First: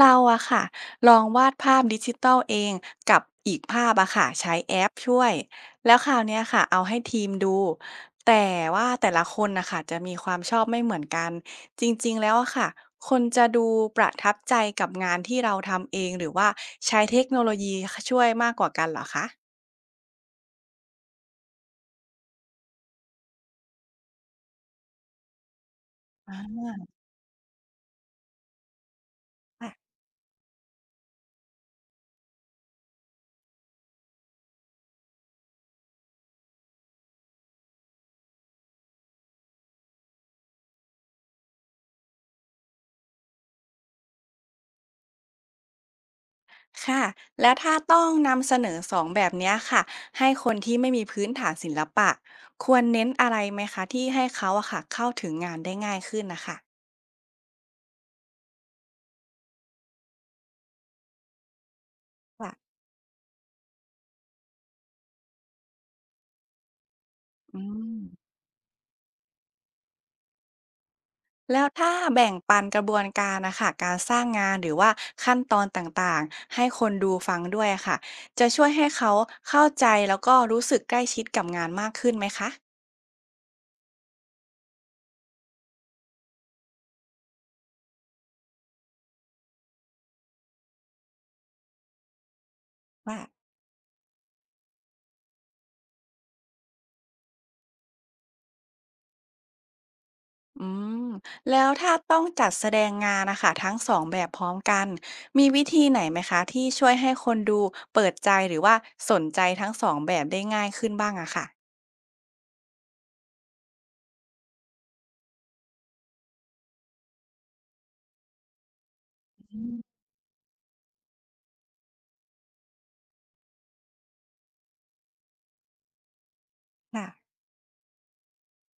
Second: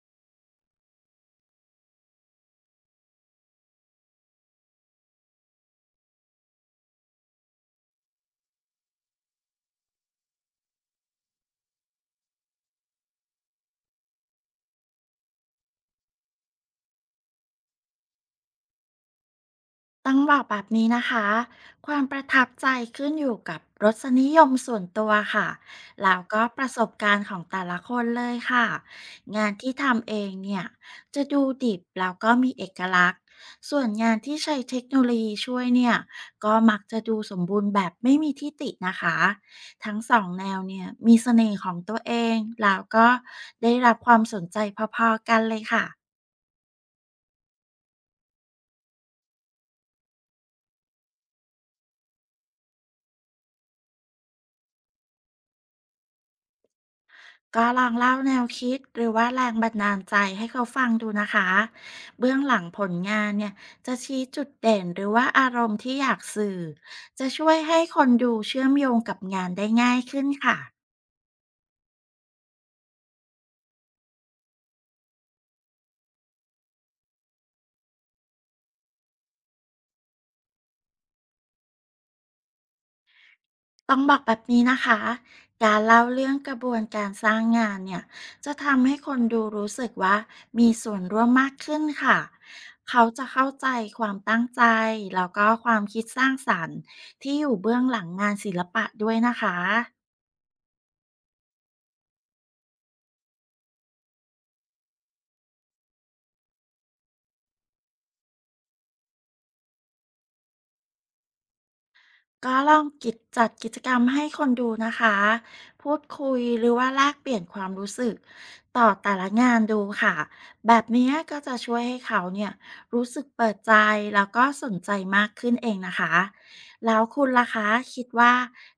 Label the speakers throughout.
Speaker 1: เราอะค่ะลองวาดภาพดิจิตัลเองกับอีกภาพอะค่ะใช้แอปช่วยแล้วคราวเนี้ยค่ะเอาให้ทีมดูแต่ว่าแต่ละคนนะคะจะมีความชอบไม่เหมือนกันจริงๆแล้วอะค่ะคนจะดูประทับใจกับงานที่เราทำเองหรือว่าใช้เทคโนโลยีช่วยมากกว่ากันเหรอคะ
Speaker 2: ต้องบอกแบบนี้นะคะ ความประทับใจขึ้นอยู่กับรสนิยมส่วนตัวค่ะ แล้วก็ประสบการณ์ของแต่ละคนเลยค่ะ งาน
Speaker 1: อา
Speaker 2: ที่ทำเองเนี่ยจะดูดิบแล้วก็มีเอกลักษณ์ส่วนงานที่ใช้เทคโนโลยีช่วยเนี่ยก็มักจะดูสมบูรณ์แบบไม่มีที่ตินะคะทั้งสองแนวเนี่ยมีเสน่ห์ของตัวเองแล้วก็ได้รับความสนใจพอๆกันเลยค่ะ
Speaker 1: ค่ะแล้วถ้าต้องนำเสนอสองแบบเนี้ยค่ะให้คนที่ไม่มีพื้นฐานศิลปะควรเน้นอะไรไหมคะที่ให้เขาอะค่ะเข้าถึงงานได้ง่ายขึ้นนะคะ
Speaker 2: ก็ลองเล่าแนวคิดหรือว่าแรงบันดาลใจให้เขาฟังดูนะคะเบื้องหลัง
Speaker 1: ค่ะ
Speaker 2: ผลงานเนี่ยจะชี้จุดเด่นหรือว่าอารมณ์ที่อยากสื่อจะช่วย
Speaker 1: อื
Speaker 2: ให้
Speaker 1: ม
Speaker 2: คนดูเชื่อมโยงกับงานได้ง่ายขึ้นค่ะ
Speaker 1: แล้วถ้าแบ่งปันกระบวนการนะคะการสร้างงานหรือว่าขั้นตอนต่างๆให้คนดูฟังด้วยอะค่ะจะช่วยให้เขาเข้าใจแล้วก็รู้สึกใกล้ชิดกับงานมากขึ้นไหมคะ
Speaker 2: ต้องบอกแบบนี้นะคะการเล่าเรื่องกระบวนการสร้างงานเนี่ยจะทำให้คนดูรู้สึกว่ามีส่วนร่วมมากขึ้นค่ะเขาจะเข้าใจความตั้งใจแล้วก็ความคิดสร้างสรรค์ที่อยู่เบื้องหลังงานศิลปะด้วยนะคะ
Speaker 1: อืมแล้วถ้าต้องจัดแสดงงานนะคะทั้งสองแบบพร้อมกันมีวิธีไหนไหมคะที่ช่วยให้คนดูเปิดใจหรือว่าสนใจทั้งสองแบบได้ง่ายขึ้นบ้างอะค่ะ
Speaker 2: ก็ลองจัดกิจกรรมให้คนดูนะคะพูดคุยหรือว่าแลกเปลี่ยนความรู้สึกต่อแต่ละงา
Speaker 1: อื
Speaker 2: น
Speaker 1: ม
Speaker 2: ดูค่ะแบบนี้ก็จะช่วยให้เขาเนี่ยรู้สึกเปิดใจแล้วก็สนใจมากขึ้นเองนะคะแล้ว
Speaker 1: ค่ะ
Speaker 2: คุณล่ะคะคิดว่า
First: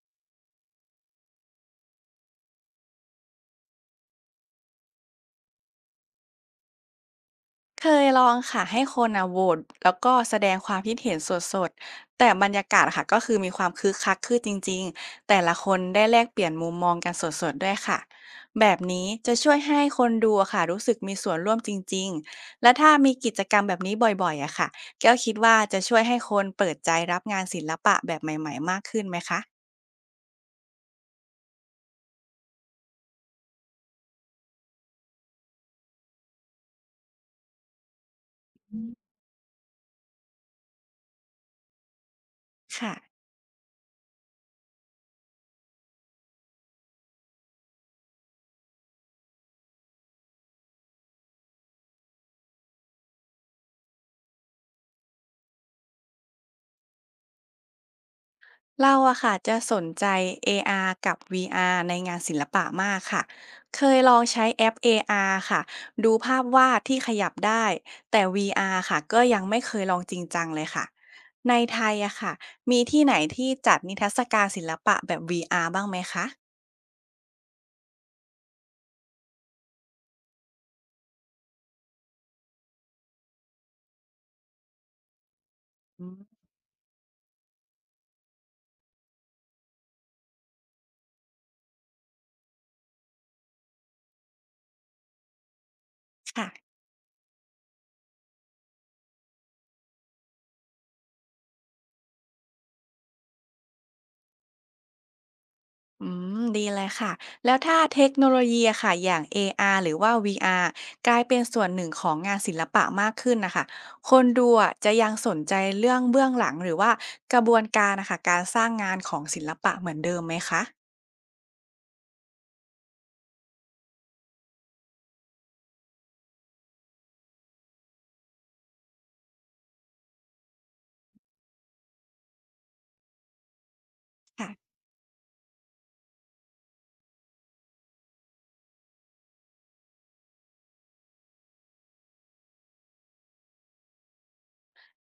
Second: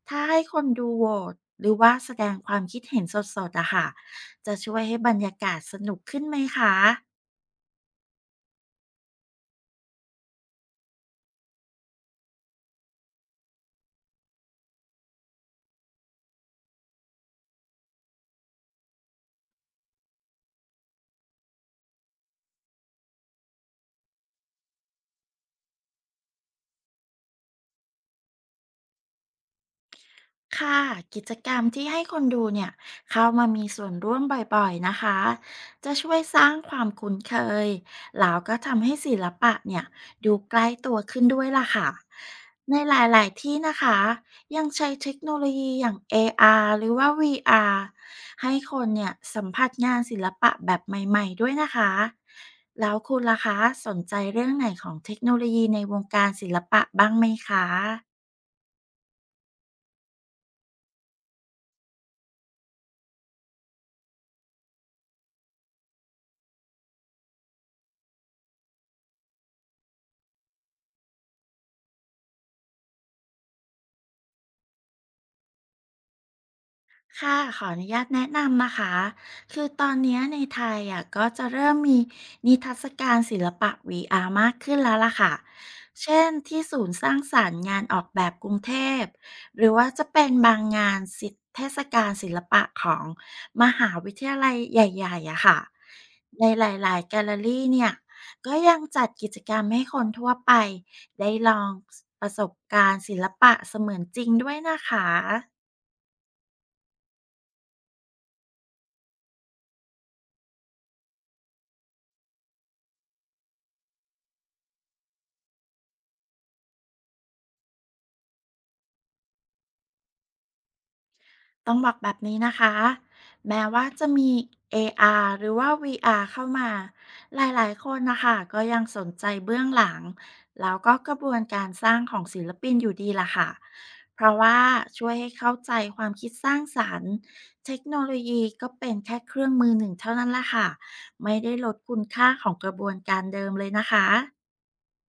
Speaker 2: ถ้าให้คนดูโหวตหรือว่าแสดงความคิดเห็นสดๆอะค่ะจะช่วยให้บรรยากาศสนุกขึ้นไหมคะ
Speaker 1: เคยลองค่ะให้คนอ่ะโหวตแล้วก็แสดงความคิดเห็นสดๆแต่บรรยากาศค่ะก็คือมีความคึกคักขึ้นจริงๆแต่ละคนได้แลกเปลี่ยนมุมมองกันสดๆด้วยค่ะแบบนี้จะช่วยให้คนดูอะค่ะรู้สึกมีส่วนร่วมจริงๆและถ้ามีกิจกรรมแบบนี้บ่อยๆอะค่ะแก้วคิดว่าจะช่วยให้คนเปิดใจรับงานศิลปะแบบใหม่ๆมากขึ้นไหมคะ
Speaker 2: ค่ะกิจกรรมที่ให้คนดูเนี่ยเข้ามามีส่วนร่วมบ่อยๆนะคะจะช่วยสร้างความคุ้นเคยแล้วก็ทำให้ศิลปะเนี่ยดูใกล้ตัวขึ้นด้วยล่ะค่ะใน
Speaker 1: ค่ะ
Speaker 2: หลายๆที่นะคะยังใช้เทคโนโลยีอย่าง AR หรือว่า VR ให้คนเนี่ยสัมผัสงานศิลปะแบบใหม่ๆด้วยนะคะแล้วคุณล่ะคะสนใจเรื่องไหนของเทคโนโลยีในวงการศิลปะบ้างไหมคะ
Speaker 1: เราอะค่ะจะสนใจ AR กับ VR ในงานศิลปะมากค่ะเคยลองใช้แอป AR ค่ะดูภาพวาดที่ขยับได้แต่ VR ค่ะก็ยังไม่เคยลองจริงจังเลยค่ะในไทยอะค่ะมีที่ไหนที่จัดนิทรรศการศิลปะแบบ VR บ้างไหมคะ
Speaker 2: ค่ะขออนุญาตแนะนำนะคะคือตอนเนี้ยในไทยอ่ะก็จะเริ่มมีนิทรรศการศิลปะ VR มากขึ้นแล้วล่ะค่ะเช่นที่ศูนย์สร้างสรรค์งานออกแบบกรุงเทพหรือว่าจะเป็นบางงานศิลป์เทศกาลศิลปะของมหาวิทยาลัยใหญ่ๆอะค่ะในห
Speaker 1: ค่ะ
Speaker 2: ลายๆแกลเลอรี่เนี่ยก็ยังจัดกิจกรรมให้คนทั่วไปได้ลองประสบการณ์ศิลปะเสมือนจริงด้วยนะคะ
Speaker 1: อืมดีเลยค่ะแล้วถ้าเทคโนโลยีอะค่ะอย่าง AR หรือว่า VR กลายเป็นส่วนหนึ่งของงานศิลปะมากขึ้นนะคะคนดูอะจะยังสนใจเรื่องเบื้องหลังหรือว่ากระบวนการนะคะการสร้างงานของศิลปะเหมือนเดิมไหมคะ
Speaker 2: ต้องบอกแบบนี้นะคะ แม้ว่าจะมี AR หรือว่า VR เข้ามา หลายๆคนนะคะ ก็ยังสนใจเบื้องหลัง แล้วก็กระบวนการสร้างของศิลปินอยู่ดีล่ะค่ะ เพราะว่า
Speaker 1: ค่ะ
Speaker 2: ช่วยให้เข้าใจความคิดสร้างสารรค์เทคโนโลยีก็เป็นแค่เครื่องมือหนึ่งเท่านั้นล่ะค่ะ ไม่ได้ลดคุณค่าของกระบวนการเดิมเลยนะคะ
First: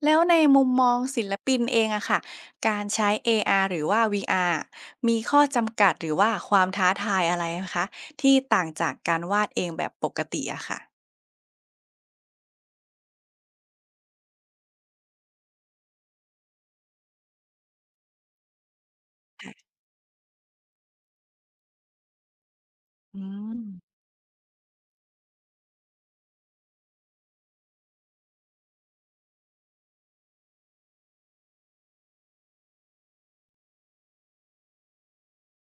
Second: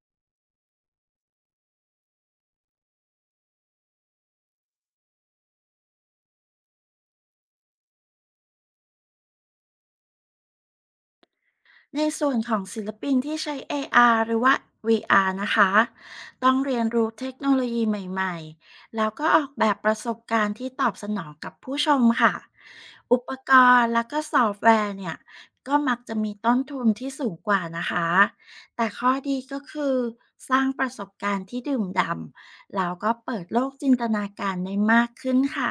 Speaker 1: แล้วในมุมมองศิลปินเองอะค่ะการใช้ AR หรือว่า VR มีข้อจำกัดหรือว่าความท้าทายอะไรไหมคะที่ต่างจากการวาดเองแบบปกติอะค่ะ
Speaker 2: ในส่วนของศิลปินที่ใช้ AR หรือว่า VR นะคะต้องเรียนรู้เทคโนโลยีใหม่ๆแล้วก็ออกแบบประสบการณ์ที่ตอบสนองกับผู้ชมค่ะ
Speaker 1: อื
Speaker 2: อุปกรณ์
Speaker 1: ม
Speaker 2: และก็ซอฟต์แวร์เนี่ยก็มักจะมีต้นทุนที่สูงกว่านะคะแต่ข้อดีก็คือสร้างประสบการณ์ที่ดื่มด่ำแล้วก็เปิดโลกจินตนาการได้มากขึ้นค่ะ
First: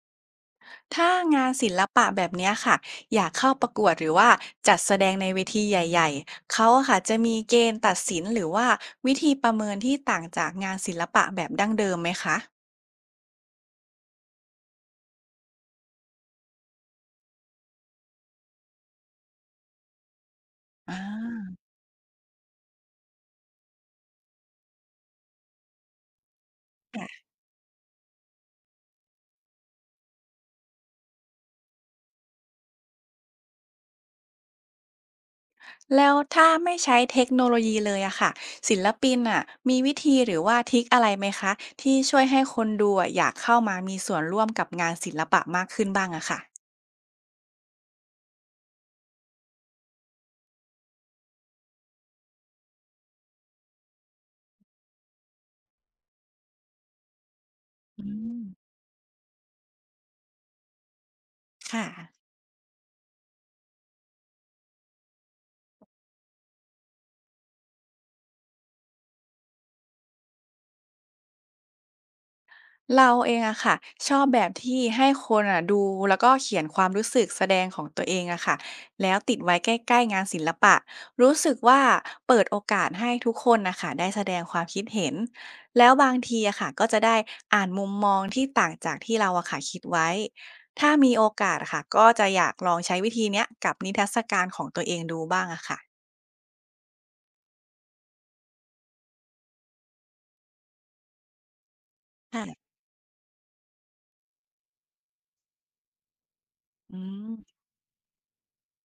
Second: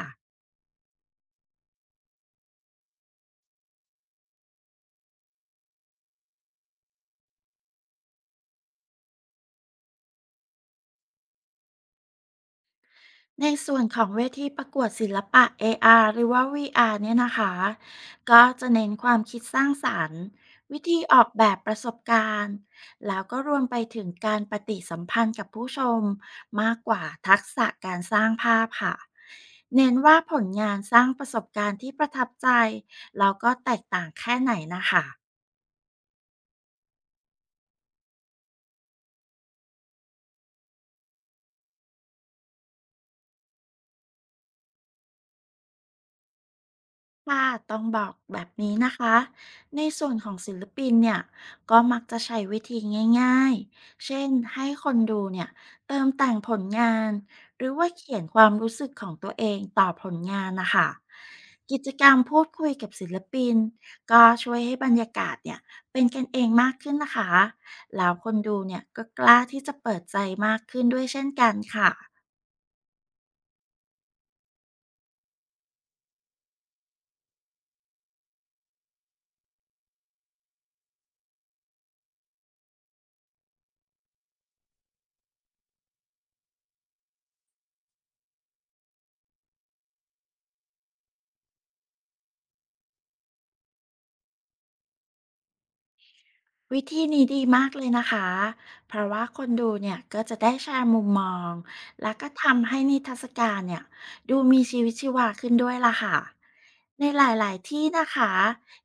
Speaker 1: ถ้างานศิลปะแบบเนี้ยค่ะอยากเข้าประกวดหรือว่าจัดแสดงในเวทีใหญ่ๆเขาอะค่ะจะมีเกณฑ์ตัดสินหรือว่าวิธีประเมินที่ต่างจากงานศิลปะแบบดั้งเดิมไหมคะ
Speaker 2: ในส่วนของเวทีประกวดศิลปะ AR หรือว่า VR เนี่ยนะคะ ก็จะเน้นความคิดสร้างสรรค์วิ
Speaker 1: อ
Speaker 2: ธีออกแบ
Speaker 1: า
Speaker 2: บประสบการณ์แล้วก็รวมไปถึงการปฏิสัมพันธ์กับผู้ชมมากกว่า
Speaker 1: ค่ะ
Speaker 2: ทักษะการสร้างภาพค่ะเน้นว่าผลงานสร้างประสบการณ์ที่ประทับใจแล้วก็แตกต่างแค่ไหนนะคะ
Speaker 1: แล้วถ้าไม่ใช้เทคโนโลยีเลยอะค่ะศิลปินอะมีวิธีหรือว่าทริคอะไรไหมคะที่ช่วยให้คนดูอะอยากเข้ามามีส่วนร่วมกับงานศิลปะมากขึ้นบ้างอะค่ะ
Speaker 2: ค่ะต้องบอกแบบนี้นะคะ ในส่วนของศิลปินเนี่ยก็มักจะใช้วิธีง่ายๆเช่นให้คนดูเนี่ยเติมแต่งผลงาน หรือว่า
Speaker 1: อื
Speaker 2: เขียนค
Speaker 1: ม
Speaker 2: วามรู้สึกของตัวเองต่อผลงานนะคะกิ
Speaker 1: ค่ะ
Speaker 2: จกรรมพูดคุยกับศิลปินก็ช่วยให้บรรยากาศเนี่ยเป็นกันเองมากขึ้นนะคะ แล้วคนดูเนี่ยก็กล้าที่จะเปิดใจมากขึ้นด้วยเช่นกันค่ะ
Speaker 1: เราเองอะค่ะชอบแบบที่ให้คนอะดูแล้วก็เขียนความรู้สึกแสดงของตัวเองอะค่ะแล้วติดไว้ใกล้ๆงานศิลปะรู้สึกว่าเปิดโอกาสให้ทุกคนนะคะได้แสดงความคิดเห็นแล้วบางทีอะค่ะก็จะได้อ่านมุมมองที่ต่างจากที่เราอะค่ะคิดไว้ถ้ามีโอกาสอะค่ะก็จะอยากลองใช้วิธีเนี้ยกับนิทรรศการของตัวเองดูบ้างอะค่ะ
Speaker 2: วิธีนี้ดีมากเลยนะคะ เพราะว่าคนดูเนี่ยก็จะได้แชร์มุมมอง แล้วก็ทำ
Speaker 1: ค่ะ
Speaker 2: ให้นิทรรศการเนี่ยดูมีชีวิตชีวาขึ้นด้วยล่ะค่ะ
Speaker 1: อื
Speaker 2: ในห
Speaker 1: ม
Speaker 2: ลายๆ ที่นะคะ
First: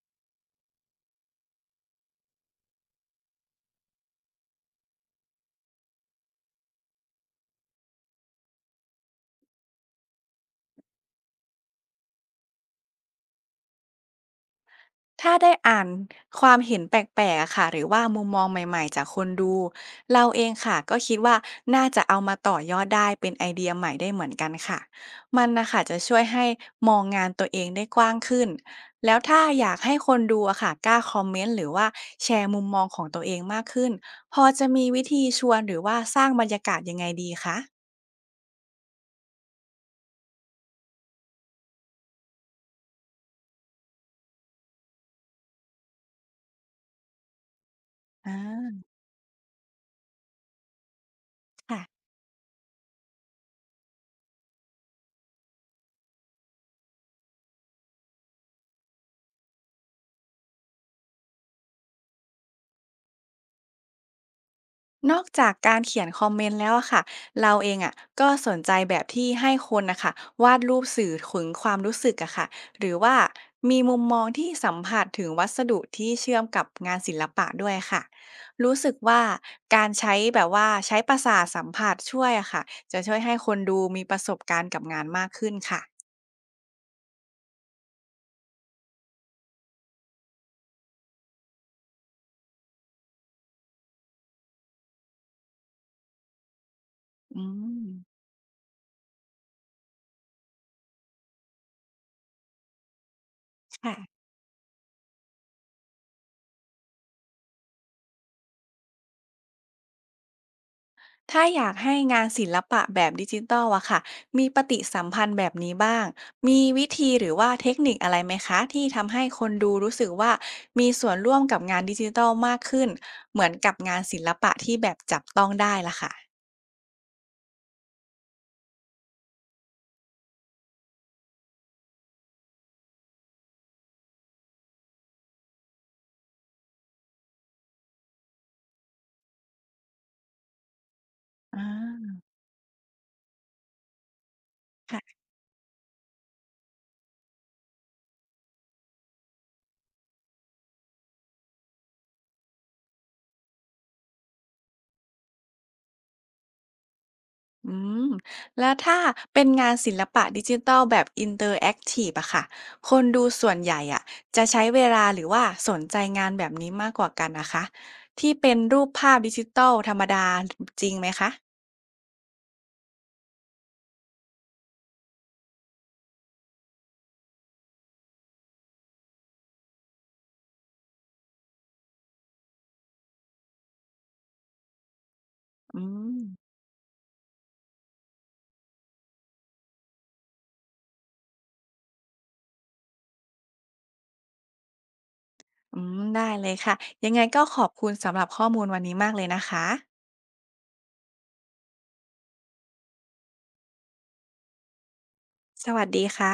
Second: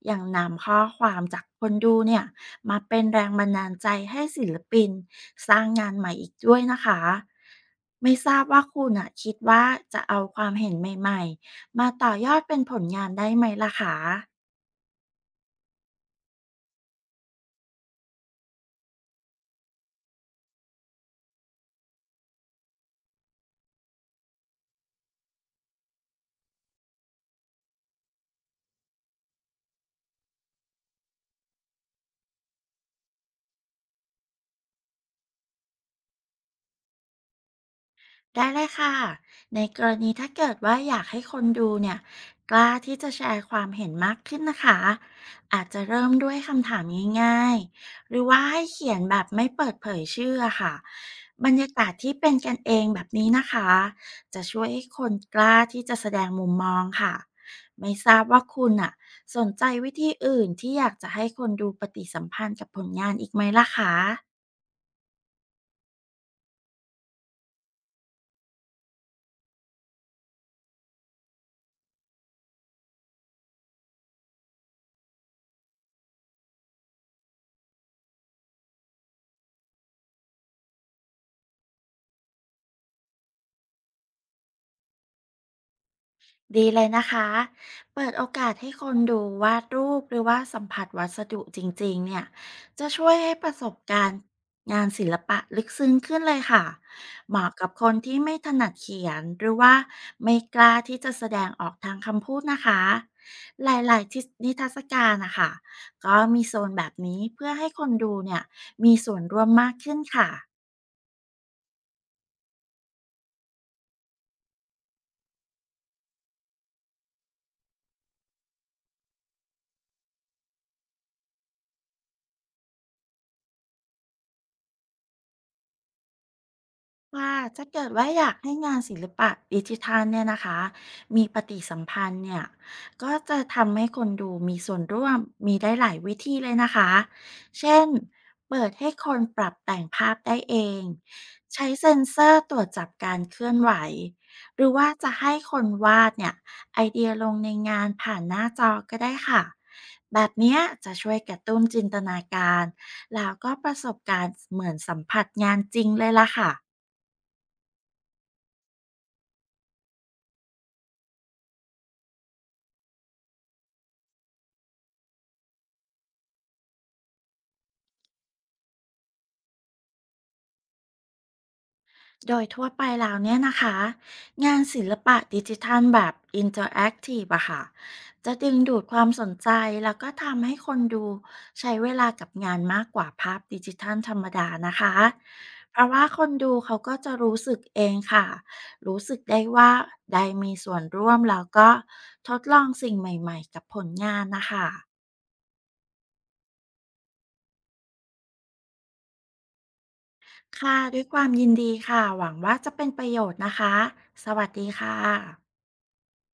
Speaker 2: ยังนำข้อความจากคนดูเนี่ยมาเป็นแรงบันดาลใจให้ศิลปินสร้างงานใหม่อีกด้วยนะคะ ไม่ทราบว่าคุณอะคิดว่าจะเอาความเห็นใหม่ๆ มาต่อยอดเป็นผลงานได้ไหมล่ะคะ
Speaker 1: ถ้าได้อ่านความเห็นแปลกๆอะค่ะหรือว่ามุมมองใหม่ๆจากคนดู เราเองค่ะก็คิดว่าน่าจะเอามาต่อยอดได้เป็นไอเดียใหม่ได้เหมือนกันค่ะ มันน่ะค่ะจะช่วยให้มองงานตัวเองได้กว้างขึ้น แล้วถ้าอยากให้คนดูอะค่ะกล้าคอมเมนต์หรือว่าแชร์มุมมองของตัวเองมากขึ้น พอจะมีวิธีชวนหรือว่าสร้างบรรยากาศยังไงดีคะ
Speaker 2: ได้เลยค่ะในกรณีถ้าเกิดว่าอยากให้คนดูเนี่ยกล้าที่จะแชร์ความเห็นมากขึ้นนะคะอาจจะเริ่มด้วยคำถามง่ายๆหรือว่าให้
Speaker 1: อา
Speaker 2: เขียนแบบไม่เปิดเผยชื่ออะค่ะบรรยา
Speaker 1: ค่ะ
Speaker 2: กาศที่เป็นกันเองแบบนี้นะคะจะช่วยให้คนกล้าที่จะแสดงมุมมองค่ะไม่ทราบว่าคุณอะสนใจวิธีอื่นที่อยากจะให้คนดูปฏิสัมพันธ์กับผลงานอีกไหมล่ะคะ
Speaker 1: นอกจากการเขียนคอมเมนต์แล้วอะค่ะเราเองอะก็สนใจแบบที่ให้คนนะคะวาดรูปสื่อถึงความรู้สึกอะค่ะหรือว่ามีมุมมองที่สัมผัสถึงวัสดุที่เชื่อมกับงานศิลปะด้วยค่ะรู้สึกว่าการใช้แบบว่าใช้ประสาทสัมผัสช่วยอะค่ะจะช่วยให้คนดูมีประสบการณ์กับงานมากขึ้นค่ะ
Speaker 2: ดีเลยนะคะ เปิดโอกาสให้คนดูวาดรูปหรือว่าสัมผัสวัสดุจริงๆเนี่ยจะช่วยให้ประสบการณ์งานศิลปะลึกซึ้งขึ้นเลยค่ะเห
Speaker 1: อื
Speaker 2: มาะกับ
Speaker 1: ม
Speaker 2: คนที่ไม่ถนัดเขียนหรือว่าไม่กล้าที่จะแสดงออกทางคำพูดนะคะห
Speaker 1: ค่ะ
Speaker 2: ลายๆที่นิทรรศการนะคะก็มีโซนแบบนี้เพื่อให้คนดูเนี่ยมีส่วนร่วมมากขึ้นค่ะ
Speaker 1: ถ้าอยากให้งานศิลปะแบบดิจิทัลอะค่ะมีปฏิสัมพันธ์แบบนี้บ้างมีวิธีหรือว่าเทคนิคอะไรไหมคะที่ทำให้คนดูรู้สึกว่ามีส่วนร่วมกับงานดิจิทัลมากขึ้นเหมือนกับงานศิลปะที่แบบจับต้องได้ล่ะค่ะ
Speaker 2: ว่าถ้าเกิดว่าอยากให้งานศิลปะดิจิทัลเนี่ยนะคะมีปฏิสัมพันธ์เนี่ยก็จะทำให้คนดูมีส่วนร่วมมีได้หลายวิธีเลยนะคะเช่นเปิดให้คนปรับแต่งภาพได้เอง
Speaker 1: อา
Speaker 2: ใช้เซ็นเซอร์ตรวจจับการเคลื่อนไหวหรือว่าจะให้คนวาดเนี่ยไอเดียลงในงานผ่านหน้าจอก็ได้ค่ะแบบเนี้ยจะช่วยกระตุ้นจินตนาการแล้วก็ประสบการณ์เหมือนสัมผัสงานจริงเลยล่ะค่ะ
Speaker 1: อืมแล้วถ้าเป็นงานศิลปะดิจิทัลแบบอินเตอร์แอคทีฟอะค่ะคนดูส่วนใหญ่อะจะใช้เวลาหรือว่าสนใจงานแบบนี้มากกว่ากันนะคะที่เป็นรูปภาพดิจิทัลธรรมดาจริงไหมคะ
Speaker 2: โดยทั่วไปแล้วเนี่ยนะคะงานศิลปะดิจิทัลแบบอินเ r อร์แอคทีฟอะค่ะจะดึงดูดความสนใจแล้วก็ทำให้คนดูใช้เวลากับงานมากกว่าภาพดิจิทัลธรรมดานะคะเพ
Speaker 1: อื
Speaker 2: ราะว่า
Speaker 1: ม
Speaker 2: คนดูเขาก็จะรู้สึกเองค่ะรู้สึกได้ว่าได้มีส่วนร่วมแล้วก็ทดลองสิ่งใหม่ๆกับผลงานนะคะ
Speaker 1: อืมได้เลยค่ะยังไงก็ขอบคุณสำหรับข้อมูลวันนี้มากเลยนะคะ
Speaker 2: ค่ะด้วยความยินดีค่ะหวังว่าจะเป็นประโยชน์นะคะสวัสดีค่ะ
Speaker 1: สวัสดีค่ะ